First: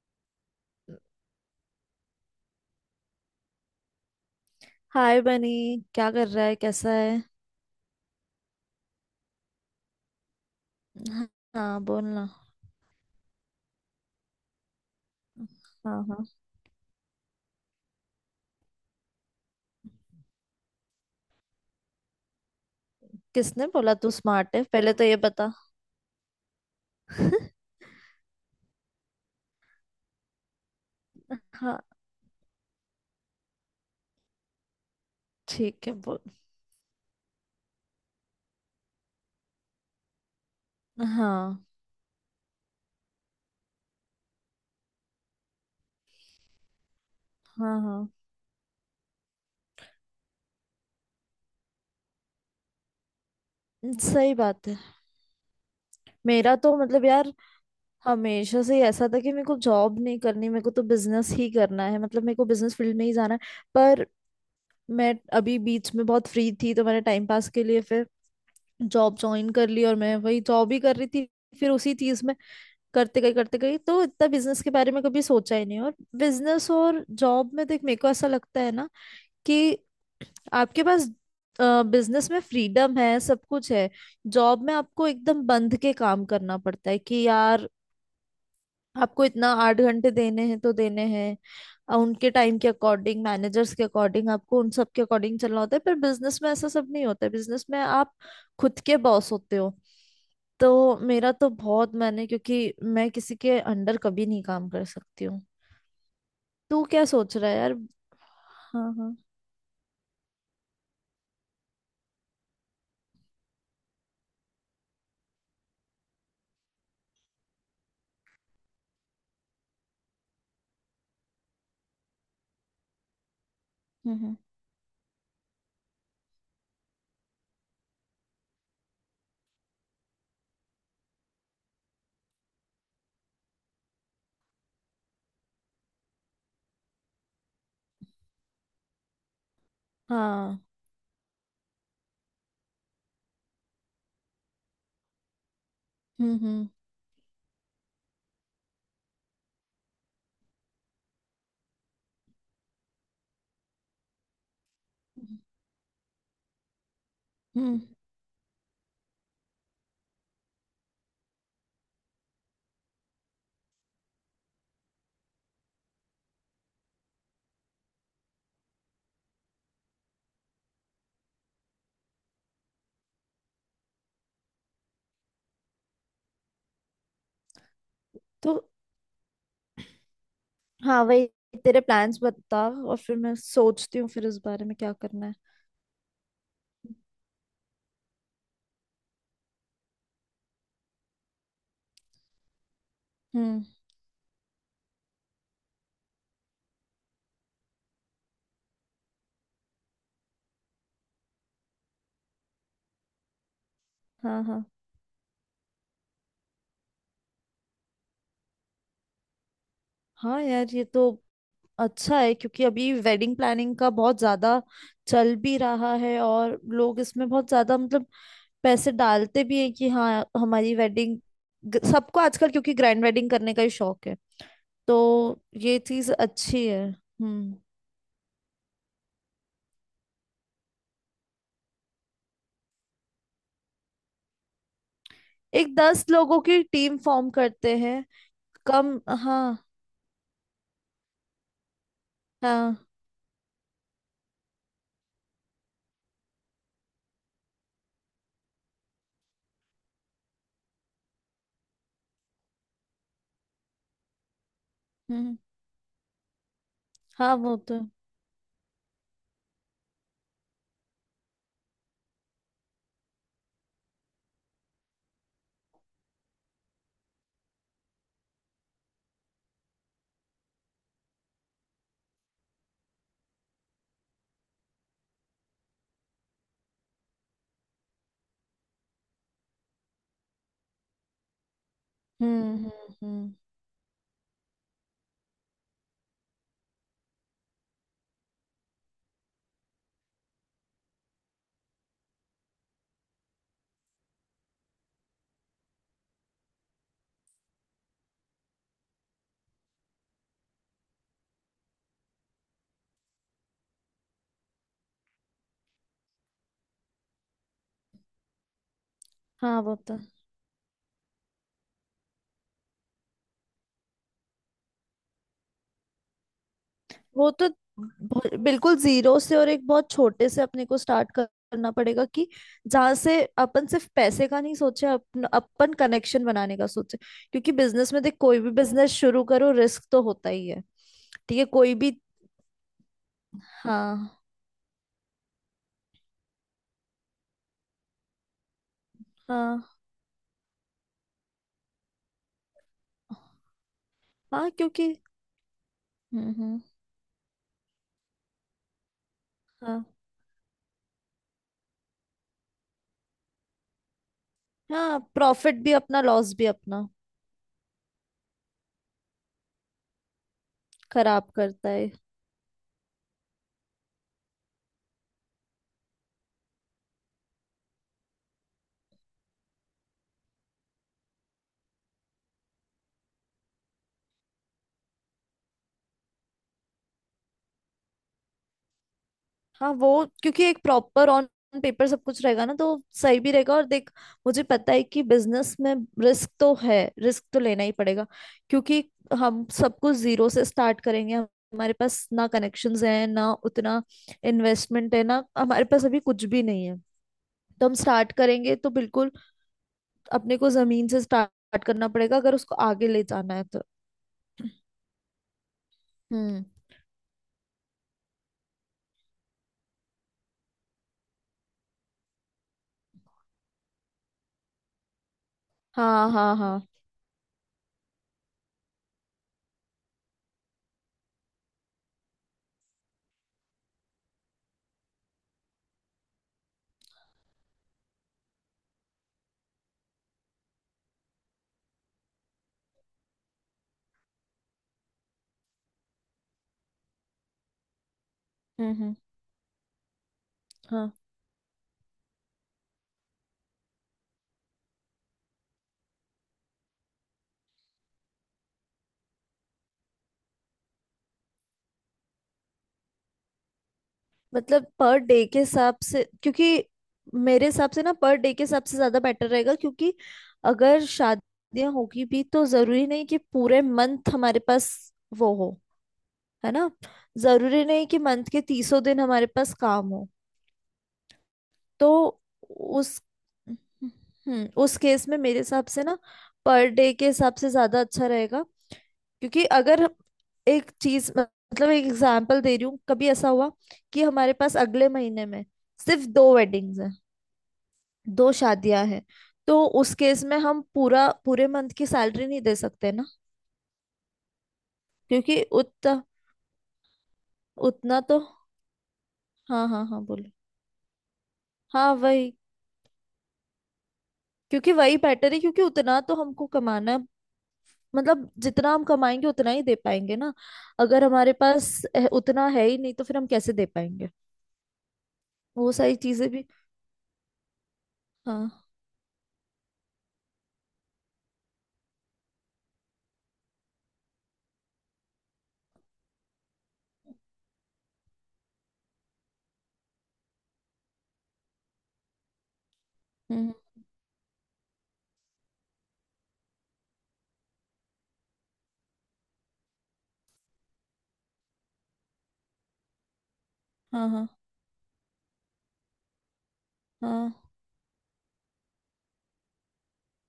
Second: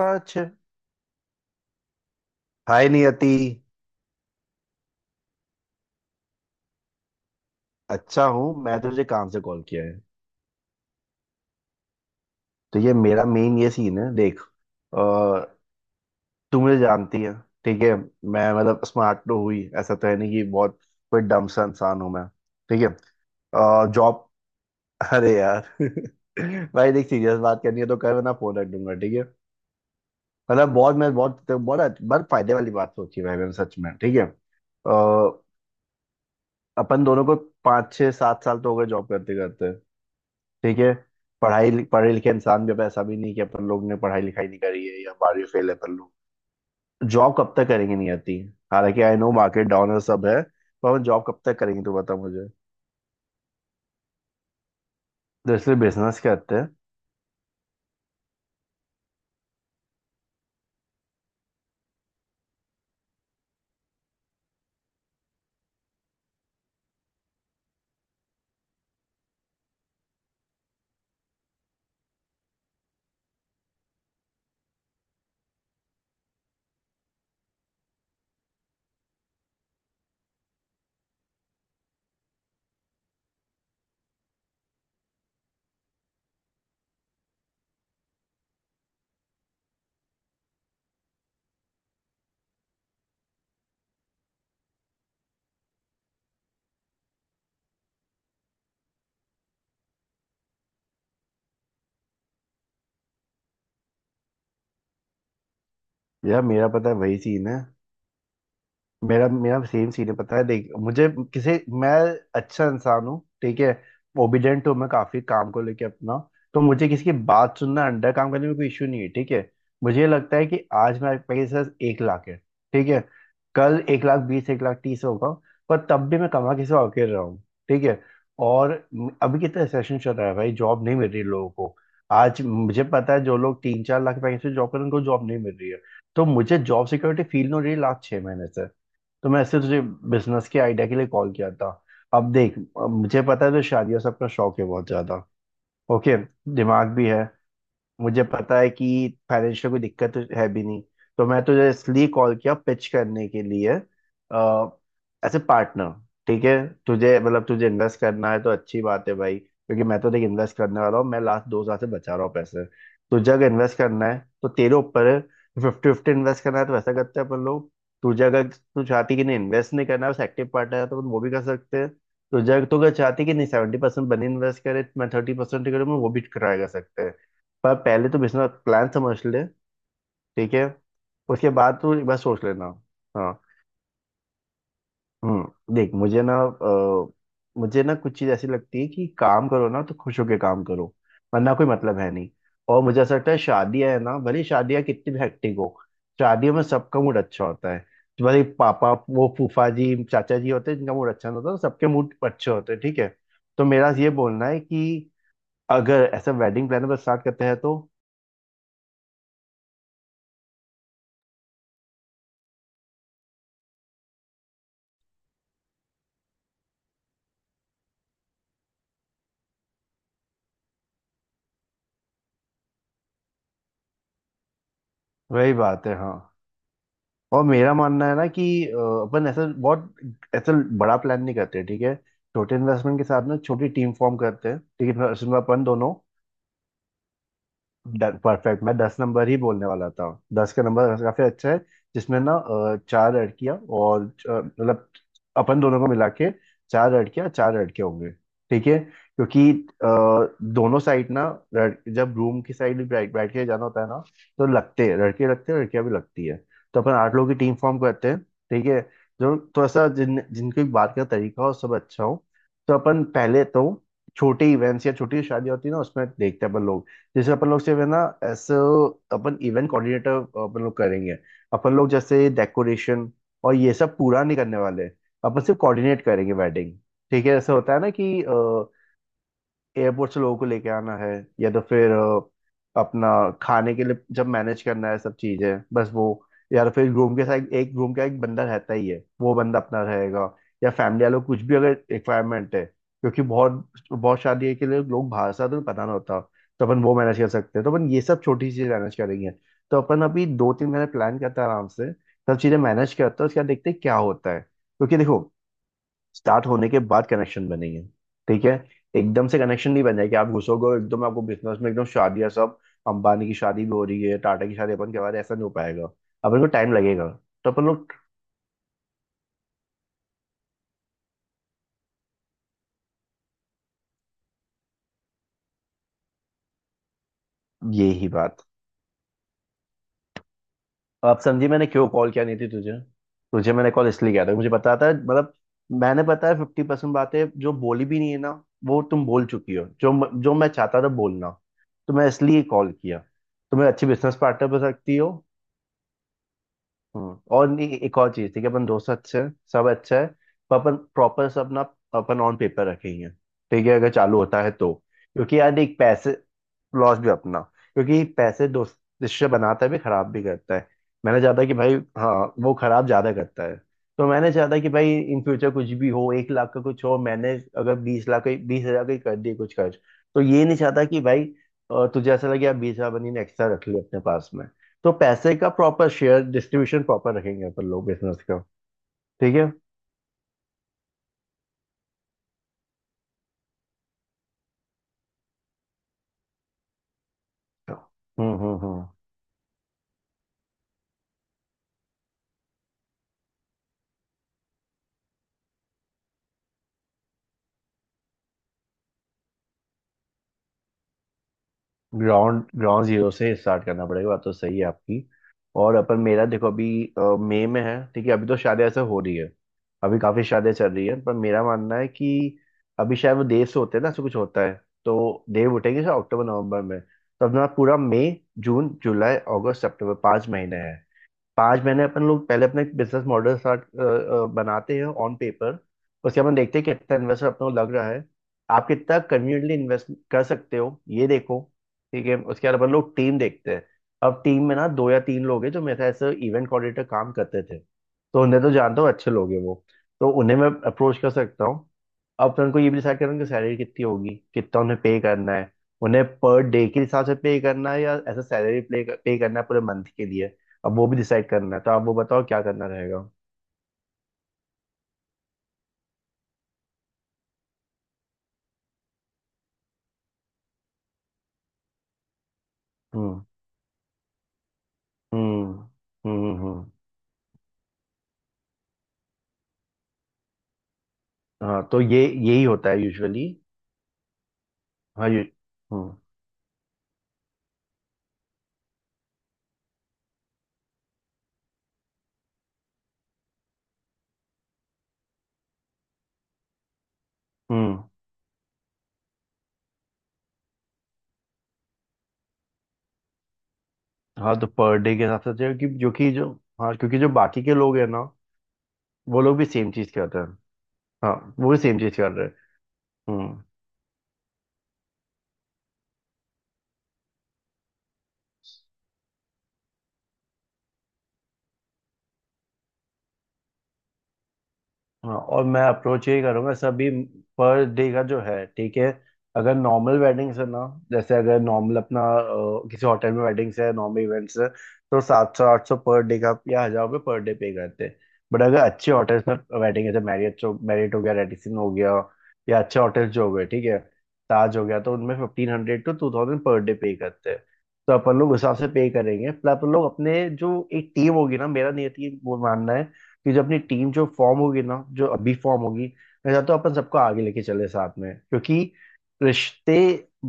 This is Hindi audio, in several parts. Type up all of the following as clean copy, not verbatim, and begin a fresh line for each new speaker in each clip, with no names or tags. कुछ। हाय नियति।
हाय बनी। क्या कर रहा है, कैसा है?
अच्छा हूँ। मैं तुझे काम से कॉल किया है।
हाँ। हाँ, बोलना।
तो ये मेरा मेन ये सीन है, देख। आ,
हाँ हाँ,
तू मुझे जानती है। ठीक है। मैं मतलब स्मार्ट तो हुई, ऐसा तो है नहीं कि बहुत कोई डम सा इंसान हूँ मैं। ठीक है।
किसने बोला तू
जॉब।
स्मार्ट है, पहले तो ये
अरे
बता।
यार भाई देख, सीरियस बात करनी है तो कर, वरना फोन रख दूंगा। ठीक है। मतलब बहुत मैं बहुत तो
हाँ,
बहुत बहुत फायदे वाली बात सोची है भाई मैंने, सच में। ठीक है। अ,
ठीक है बोल।
अपन दोनों को पाँच छः सात साल तो हो गए जॉब करते करते। ठीक है।
हाँ
पढ़ाई पढ़े लिखे इंसान भी, अब ऐसा भी नहीं कि अपन लोग ने पढ़ाई लिखाई नहीं करी है या बारहवीं फेल है अपन लोग। जॉब कब तक
हाँ
करेंगे,
हाँ,
नहीं आती। हालांकि आई नो, मार्केट डाउन है, सब है। पर हम जॉब कब तक करेंगे, तो बता मुझे।
सही बात है।
तो इसलिए बिजनेस करते
मेरा
हैं।
तो मतलब यार, हमेशा से ही ऐसा था कि मेरे को जॉब नहीं करनी, मेरे को तो बिजनेस ही करना है। मतलब मेरे को बिजनेस फील्ड में ही जाना है। पर मैं अभी बीच में बहुत फ्री थी तो मैंने टाइम पास के लिए फिर जॉब ज्वाइन कर ली और मैं वही जॉब ही कर रही थी। फिर उसी चीज में करते गई तो इतना बिजनेस के बारे में कभी सोचा ही नहीं। और बिजनेस और जॉब में देख, मेरे को ऐसा लगता है ना कि आपके पास बिजनेस में फ्रीडम है, सब कुछ है। जॉब में आपको एकदम बंध के काम करना पड़ता है कि यार, आपको इतना आठ घंटे देने हैं तो देने हैं। उनके टाइम के अकॉर्डिंग, मैनेजर्स के अकॉर्डिंग, आपको उन सब के अकॉर्डिंग चलना होता है। पर बिजनेस में ऐसा सब नहीं होता है। बिजनेस में आप खुद के बॉस होते हो। तो मेरा तो बहुत मैंने, क्योंकि मैं किसी के अंडर कभी नहीं काम कर सकती हूँ।
यार, मेरा
तू
पता है
क्या
वही
सोच
सीन
रहा है
है।
यार? हाँ हाँ।
मेरा मेरा सेम सीन है। पता है, देख मुझे। किसी मैं अच्छा इंसान हूँ। ठीक है। ओबिडेंट हूँ मैं काफी, काम को लेके अपना। तो मुझे किसी की बात सुनना, अंडर काम करने में कोई इशू नहीं है। ठीक है। मुझे ये लगता है कि आज मेरे पास 1 लाख है। ठीक है। कल एक लाख
हम्म।
बीस, एक लाख तीस होगा। पर तब भी मैं कमा किसी और के रहा हूँ। ठीक है। और अभी कितना सेशन चल रहा है भाई, जॉब नहीं मिल रही लोगों को। आज मुझे पता है, जो लोग तीन चार लाख पैसे से जॉब कर रहे हैं, उनको जॉब नहीं मिल रही है। तो मुझे जॉब सिक्योरिटी फील नहीं हो रही लास्ट 6 महीने से। तो मैं इससे तुझे बिजनेस के
हाँ।
आइडिया के लिए कॉल किया था। अब देख, अब मुझे पता है, तो शादियों सबका शौक है बहुत ज्यादा। ओके।
हम्म हम्म
दिमाग भी है। मुझे पता है कि फाइनेंशियल कोई दिक्कत तो है भी नहीं। तो मैं तुझे इसलिए कॉल किया पिच करने के लिए, एज ए पार्टनर। ठीक है। तुझे मतलब तुझे
हम्म।
इन्वेस्ट करना है तो अच्छी बात है भाई, क्योंकि मैं तो देख इन्वेस्ट करने वाला हूँ, मैं लास्ट 2 साल से बचा रहा हूँ पैसे। तुझे अगर इन्वेस्ट करना है तो तेरे ऊपर है। 50-50 इन्वेस्ट करना है तो वैसा करते हैं अपन लोग। तुझे अगर तू चाहती कि नहीं, इन्वेस्ट नहीं करना है, बस एक्टिव पार्टनर है, तो अपन वो भी कर सकते हैं। तुझे अगर- तू अगर चाहती कि नहीं 70% बनी इन्वेस्ट करे, मैं 30% करूँ, मैं वो भी ट्राई कर सकते हैं। पर पहले तो बिजनेस
तो
प्लान समझ ले। ठीक है।
हाँ वही,
उसके बाद
तेरे
तो एक बार
प्लान्स
सोच लेना।
बता और फिर मैं
हाँ।
सोचती हूँ फिर इस बारे में क्या करना है।
हम्म, देख, मुझे ना कुछ चीज़ ऐसी लगती है कि काम करो ना तो खुश होके काम करो। वरना कोई मतलब है नहीं। और मुझे ऐसा लगता है,
हम्म।
शादियां है ना, भले ही शादियां कितनी भी हेक्टिक हो। शादियों में सबका मूड अच्छा होता है। तो भले ही पापा, वो फूफा जी चाचा जी होते हैं जिनका मूड अच्छा नहीं होता, तो सबके मूड अच्छे होते हैं। ठीक है। तो मेरा ये
हाँ
बोलना है
हाँ।
कि अगर ऐसा वेडिंग प्लान पर स्टार्ट करते हैं तो।
हाँ यार, ये तो अच्छा है क्योंकि अभी वेडिंग प्लानिंग का बहुत ज्यादा चल भी रहा है और लोग इसमें बहुत ज्यादा मतलब पैसे डालते भी हैं कि हाँ, हमारी वेडिंग, सबको आजकल क्योंकि ग्रैंड वेडिंग करने का ही शौक है। तो
वही
ये
बात है,
चीज
हाँ।
अच्छी है।
और
हम्म।
मेरा मानना है ना कि अपन ऐसा बड़ा प्लान नहीं करते। ठीक है। छोटे इन्वेस्टमेंट के साथ ना छोटी टीम फॉर्म करते हैं। ठीक है। उसमें अपन
एक
दोनों।
दस लोगों की टीम फॉर्म करते हैं।
परफेक्ट। मैं दस
कम
नंबर ही
हाँ।
बोलने वाला था। दस का नंबर काफी अच्छा है। जिसमें ना
हाँ।
चार लड़कियां और मतलब अपन दोनों को मिला के चार लड़कियां चार लड़के होंगे। ठीक है। क्योंकि दोनों साइड ना, जब रूम की साइड बैठ बैठ के जाना होता है ना, तो लगते हैं लड़के,
हम्म।
लगते हैं लड़कियां भी लगती है। तो अपन 8 लोगों की
हाँ
टीम
वो
फॉर्म
तो।
करते हैं। ठीक है। जो थोड़ा सा, जिन जिनकी बात का तरीका हो सब अच्छा हो। तो अपन पहले तो छोटे इवेंट्स या छोटी शादी होती है ना, उसमें देखते हैं अपन लोग। जैसे अपन लोग से ना, ऐसे अपन इवेंट कोऑर्डिनेटर अपन लोग करेंगे। अपन लोग जैसे डेकोरेशन और ये सब पूरा नहीं करने वाले। अपन सिर्फ कोऑर्डिनेट करेंगे वेडिंग। ठीक है। ऐसा होता है ना कि एयरपोर्ट से लोगों को लेके आना है, या तो फिर
हम्म हम्म
अपना
हम्म।
खाने के लिए जब मैनेज करना है, सब चीजें, बस वो। या तो फिर रूम के साथ एक रूम का एक बंदा रहता ही है, वो बंदा अपना रहेगा। या फैमिली वालों को कुछ भी अगर रिक्वायरमेंट है, क्योंकि बहुत बहुत शादी के लिए लोग बाहर से आते हैं, तो पता ना होता। तो अपन वो मैनेज कर सकते हैं, तो अपन ये सब छोटी चीजें मैनेज करेंगे। तो अपन अभी दो तीन महीने प्लान करते हैं, आराम से सब चीजें मैनेज करते हैं, उसके बाद देखते हैं क्या होता है, क्योंकि देखो, स्टार्ट होने के बाद कनेक्शन बनेंगे। ठीक है। एकदम से
हाँ
कनेक्शन
वो
नहीं बन
तो
जाए कि आप घुसोगे और एकदम आपको बिजनेस में एकदम शादियां सब, अंबानी की शादी भी हो रही है, टाटा की शादी, अपन के बारे ऐसा नहीं हो पाएगा। अपन को टाइम लगेगा।
वो तो
तो अपन लोग,
ब- बिल्कुल जीरो से और एक बहुत छोटे से अपने को स्टार्ट करना पड़ेगा कि जहां से अपन सिर्फ पैसे का नहीं सोचे, अपन अपन कनेक्शन बनाने का सोचे। क्योंकि बिजनेस में
यही
देख, कोई
बात।
भी बिजनेस शुरू करो रिस्क तो होता ही है।
आप
ठीक है,
समझी मैंने
कोई
क्यों
भी।
कॉल किया नहीं थी तुझे। तुझे मैंने कॉल इसलिए
हाँ
किया था, मुझे पता था मतलब, मैंने पता है 50% बातें जो बोली भी नहीं है ना, वो तुम बोल चुकी हो
हाँ
जो जो मैं चाहता था बोलना। तो मैं इसलिए कॉल किया। तुम एक अच्छी बिजनेस पार्टनर
हाँ।
बन
क्योंकि।
सकती हो।
हम्म।
हम्म। और नहीं, एक और चीज थी कि अपन दोस्त अच्छे हैं, सब
हाँ
अच्छा है, पर अपन प्रॉपर सब ना, अपन ऑन पेपर रखेंगे। ठीक है। अगर चालू होता है तो।
हाँ,
क्योंकि यार
प्रॉफिट भी
एक
अपना,
पैसे
लॉस भी अपना।
लॉस भी अपना, क्योंकि पैसे दोस्त रिश्ते बनाता है भी, खराब भी करता है। मैंने
खराब
चाहता कि
करता
भाई,
है।
हाँ, वो खराब ज्यादा करता है। तो मैंने चाहता कि भाई इन फ्यूचर कुछ भी हो, 1 लाख का कुछ हो, मैंने, अगर 20 लाख का 20 हजार का ही कर दिए कुछ खर्च, तो ये नहीं चाहता कि भाई, तुझे ऐसा लगे यार 20 हजार बनी ने एक्स्ट्रा रख लिया अपने पास। तो पैसे का प्रॉपर शेयर डिस्ट्रीब्यूशन प्रॉपर रखेंगे अपन लोग बिजनेस का। ठीक है।
हाँ वो, क्योंकि एक प्रॉपर ऑन पेपर सब कुछ रहेगा ना, तो सही भी रहेगा। और देख, मुझे पता है कि बिजनेस में रिस्क तो है, रिस्क तो लेना ही पड़ेगा क्योंकि
हम्म।
हम सब कुछ जीरो से स्टार्ट करेंगे। हमारे पास ना कनेक्शंस हैं, ना उतना इन्वेस्टमेंट है, ना हमारे पास अभी कुछ भी नहीं है। तो हम स्टार्ट करेंगे तो बिल्कुल अपने को जमीन से स्टार्ट करना पड़ेगा अगर
ग्राउंड
उसको
ग्राउंड
आगे ले
जीरो से
जाना है तो।
स्टार्ट करना पड़ेगा, बात तो सही है आपकी। और अपन, मेरा
हम्म।
देखो अभी मई में है। ठीक है। अभी तो शादी ऐसे हो रही है, अभी काफी शादियां चल रही है, पर मेरा मानना है कि अभी शायद वो देव से होते हैं ना, ऐसा कुछ होता है। तो देव उठेंगे शायद
हाँ
अक्टूबर
हाँ हाँ।
नवंबर में, तो अपना पूरा मई जून जुलाई अगस्त सितंबर 5 महीने हैं। 5 महीने अपन लोग पहले अपने बिजनेस मॉडल स्टार्ट बनाते हैं ऑन पेपर। उसके बाद हम देखते हैं कितना इन्वेस्टर अपने को लग रहा है, आप कितना कन्वीनियंटली इन्वेस्ट कर सकते हो ये देखो। ठीक है। उसके बाद अपन लोग टीम देखते हैं। अब टीम में ना दो या तीन लोग हैं जो मेरे साथ ऐसे इवेंट कोऑर्डिनेटर काम करते थे, तो उन्हें तो
हम्म
जानता हूँ,
हम्म।
अच्छे लोग हैं वो। तो उन्हें मैं
हाँ।
अप्रोच कर सकता हूँ। अब अपन को ये भी डिसाइड करना है कि सैलरी कितनी होगी, कितना उन्हें पे करना है। उन्हें पर डे के हिसाब से पे करना है, या ऐसा सैलरी पे पे करना है पूरे मंथ के लिए। अब वो भी डिसाइड करना है, तो आप वो बताओ क्या करना रहेगा।
मतलब पर डे के हिसाब से, क्योंकि मेरे हिसाब से ना, पर डे के हिसाब से ज्यादा बेटर रहेगा क्योंकि अगर शादियां होगी भी तो जरूरी नहीं कि
हम्म
पूरे मंथ हमारे पास वो हो।
हम्म हम्म हम्म
है
हम्म।
ना? जरूरी नहीं कि मंथ के तीसों दिन हमारे पास काम हो।
हाँ, तो
तो
ये यही होता है
उस,
यूजुअली।
हम्म, उस
हाँ।
केस में
यू
मेरे हिसाब से
हम्म
ना पर डे के हिसाब से ज्यादा अच्छा रहेगा। क्योंकि अगर एक चीज, मतलब एक एग्जांपल दे रही हूँ, कभी ऐसा हुआ कि हमारे पास अगले महीने में सिर्फ दो वेडिंग्स हैं,
हम्म।
दो शादियां हैं। तो उस केस में हम पूरा पूरे मंथ की सैलरी नहीं दे सकते ना,
हाँ, तो पर डे के हिसाब से
क्योंकि
चाहिए कि जो
उतना
कि जो हाँ, क्योंकि जो बाकी के लोग हैं ना,
उतना तो।
वो लोग भी
हाँ
सेम
हाँ
चीज
हाँ,
करते
बोलो।
हैं। हाँ, वो भी सेम
हाँ
चीज कर रहे हैं।
वही,
हम्म।
क्योंकि वही बेटर है। क्योंकि उतना तो हमको कमाना है। मतलब जितना हम कमाएंगे उतना ही दे पाएंगे ना। अगर हमारे पास उतना है ही नहीं तो फिर हम कैसे दे पाएंगे?
हाँ, और मैं
वो सारी
अप्रोच यही
चीजें भी।
करूंगा, सभी पर डे का जो है।
हाँ।
ठीक है। अगर नॉर्मल वेडिंग्स है ना, जैसे अगर नॉर्मल अपना किसी होटल में वेडिंग्स है, नॉर्मल इवेंट्स है, तो 700 800 पर डे का या हजार रुपये पर डे पे करते हैं। बट अगर अच्छे होटल्स में वेडिंग है, जैसे मैरियट मैरियट हो गया, रेडिसन हो गया, या अच्छे होटल्स जो हो गए।
हम्म।
ठीक है। ताज हो गया, तो उनमें 1500 to 2000 पर डे पे करते हैं। तो अपन लोग उस हिसाब से पे करेंगे, प्लस अपन लोग अपने, जो एक टीम होगी ना, मेरा नहीं है वो मानना है कि जो अपनी टीम जो
हाँ हाँ
फॉर्म होगी ना जो अभी फॉर्म होगी, मैं चाहता हूँ अपन सबको आगे
हाँ
लेके चले साथ में, क्योंकि रिश्ते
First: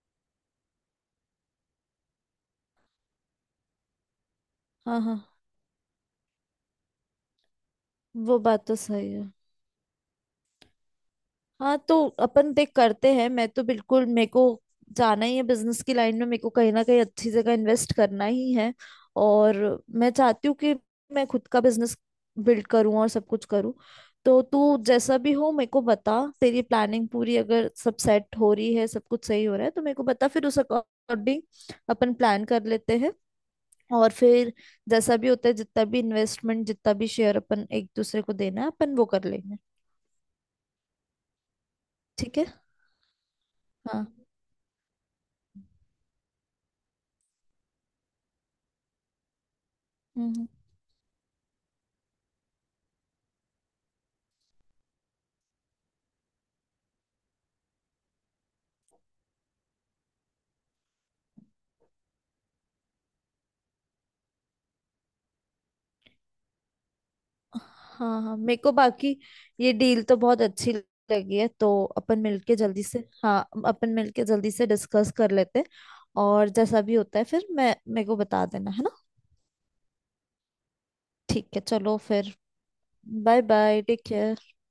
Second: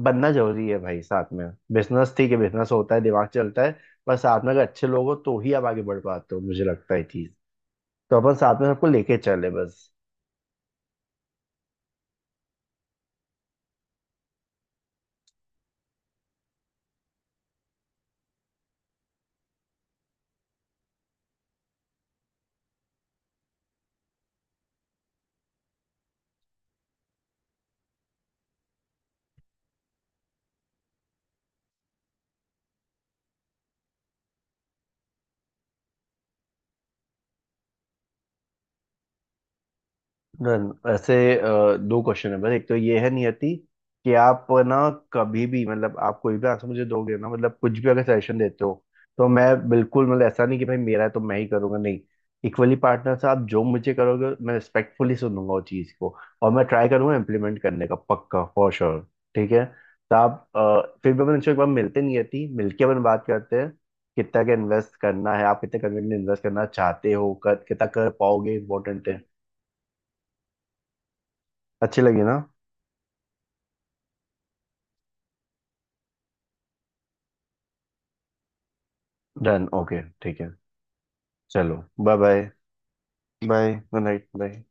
बनना जरूरी है भाई साथ में। बिजनेस ठीक है, बिजनेस होता है, दिमाग चलता है, पर साथ में अगर अच्छे
हाँ हाँ
लोग हो
हाँ,
तो ही आप आगे बढ़ पाते हो मुझे लगता है चीज। तो अपन
वो
साथ
बात
में
तो
सबको
सही
लेके
है।
चले बस।
हाँ तो अपन देख करते हैं, मैं तो बिल्कुल मेरे को जाना ही है बिजनेस की लाइन में। मेरे को कहीं ना कहीं अच्छी जगह इन्वेस्ट करना ही है। और मैं चाहती हूँ कि मैं खुद का बिजनेस बिल्ड करूँ और सब कुछ करूँ। तो तू जैसा भी हो मेरे को बता, तेरी प्लानिंग पूरी अगर सब सेट हो रही है, सब कुछ सही हो रहा है तो मेरे को बता, फिर उस अकॉर्डिंग अपन प्लान कर लेते हैं। और फिर जैसा भी होता है, जितना भी इन्वेस्टमेंट, जितना भी शेयर अपन एक दूसरे को देना है अपन वो कर लेंगे।
डन। वैसे दो क्वेश्चन है,
ठीक है।
बस एक तो ये है नियति,
हाँ।
कि आप ना कभी भी मतलब, आप कोई भी आंसर मुझे दोगे ना, मतलब कुछ भी अगर सजेशन देते हो तो मैं बिल्कुल मतलब,
हम्म
ऐसा
हम्म।
नहीं कि भाई मेरा है तो मैं ही करूंगा, नहीं। इक्वली पार्टनर से आप जो मुझे करोगे, मैं रिस्पेक्टफुली सुनूंगा वो चीज़ को, और मैं ट्राई करूंगा इम्प्लीमेंट करने का पक्का फॉर श्योर। ठीक है। तो आप फिर भी अपन इंश्योर एक बार मिलते हैं नियति, मिलके अपन बात करते हैं कितना का इन्वेस्ट करना है, आप कितने कन्वीनियंट इन्वेस्ट करना चाहते हो, कर कितना कर
हाँ हाँ,
पाओगे
मेरे को
इम्पोर्टेंट
बाकी
है।
ये डील तो बहुत अच्छी लगी है। तो
अच्छी
अपन
लगी ना।
मिलके जल्दी से, हाँ, अपन मिलके जल्दी से डिस्कस कर लेते हैं। और जैसा भी होता है फिर मैं, मेरे को बता देना है ना।
डन। ओके, ठीक है।
ठीक है,
चलो,
चलो
बाय
फिर।
Bye.
Bye
bye,
bye, take
good night,
care.
Bye.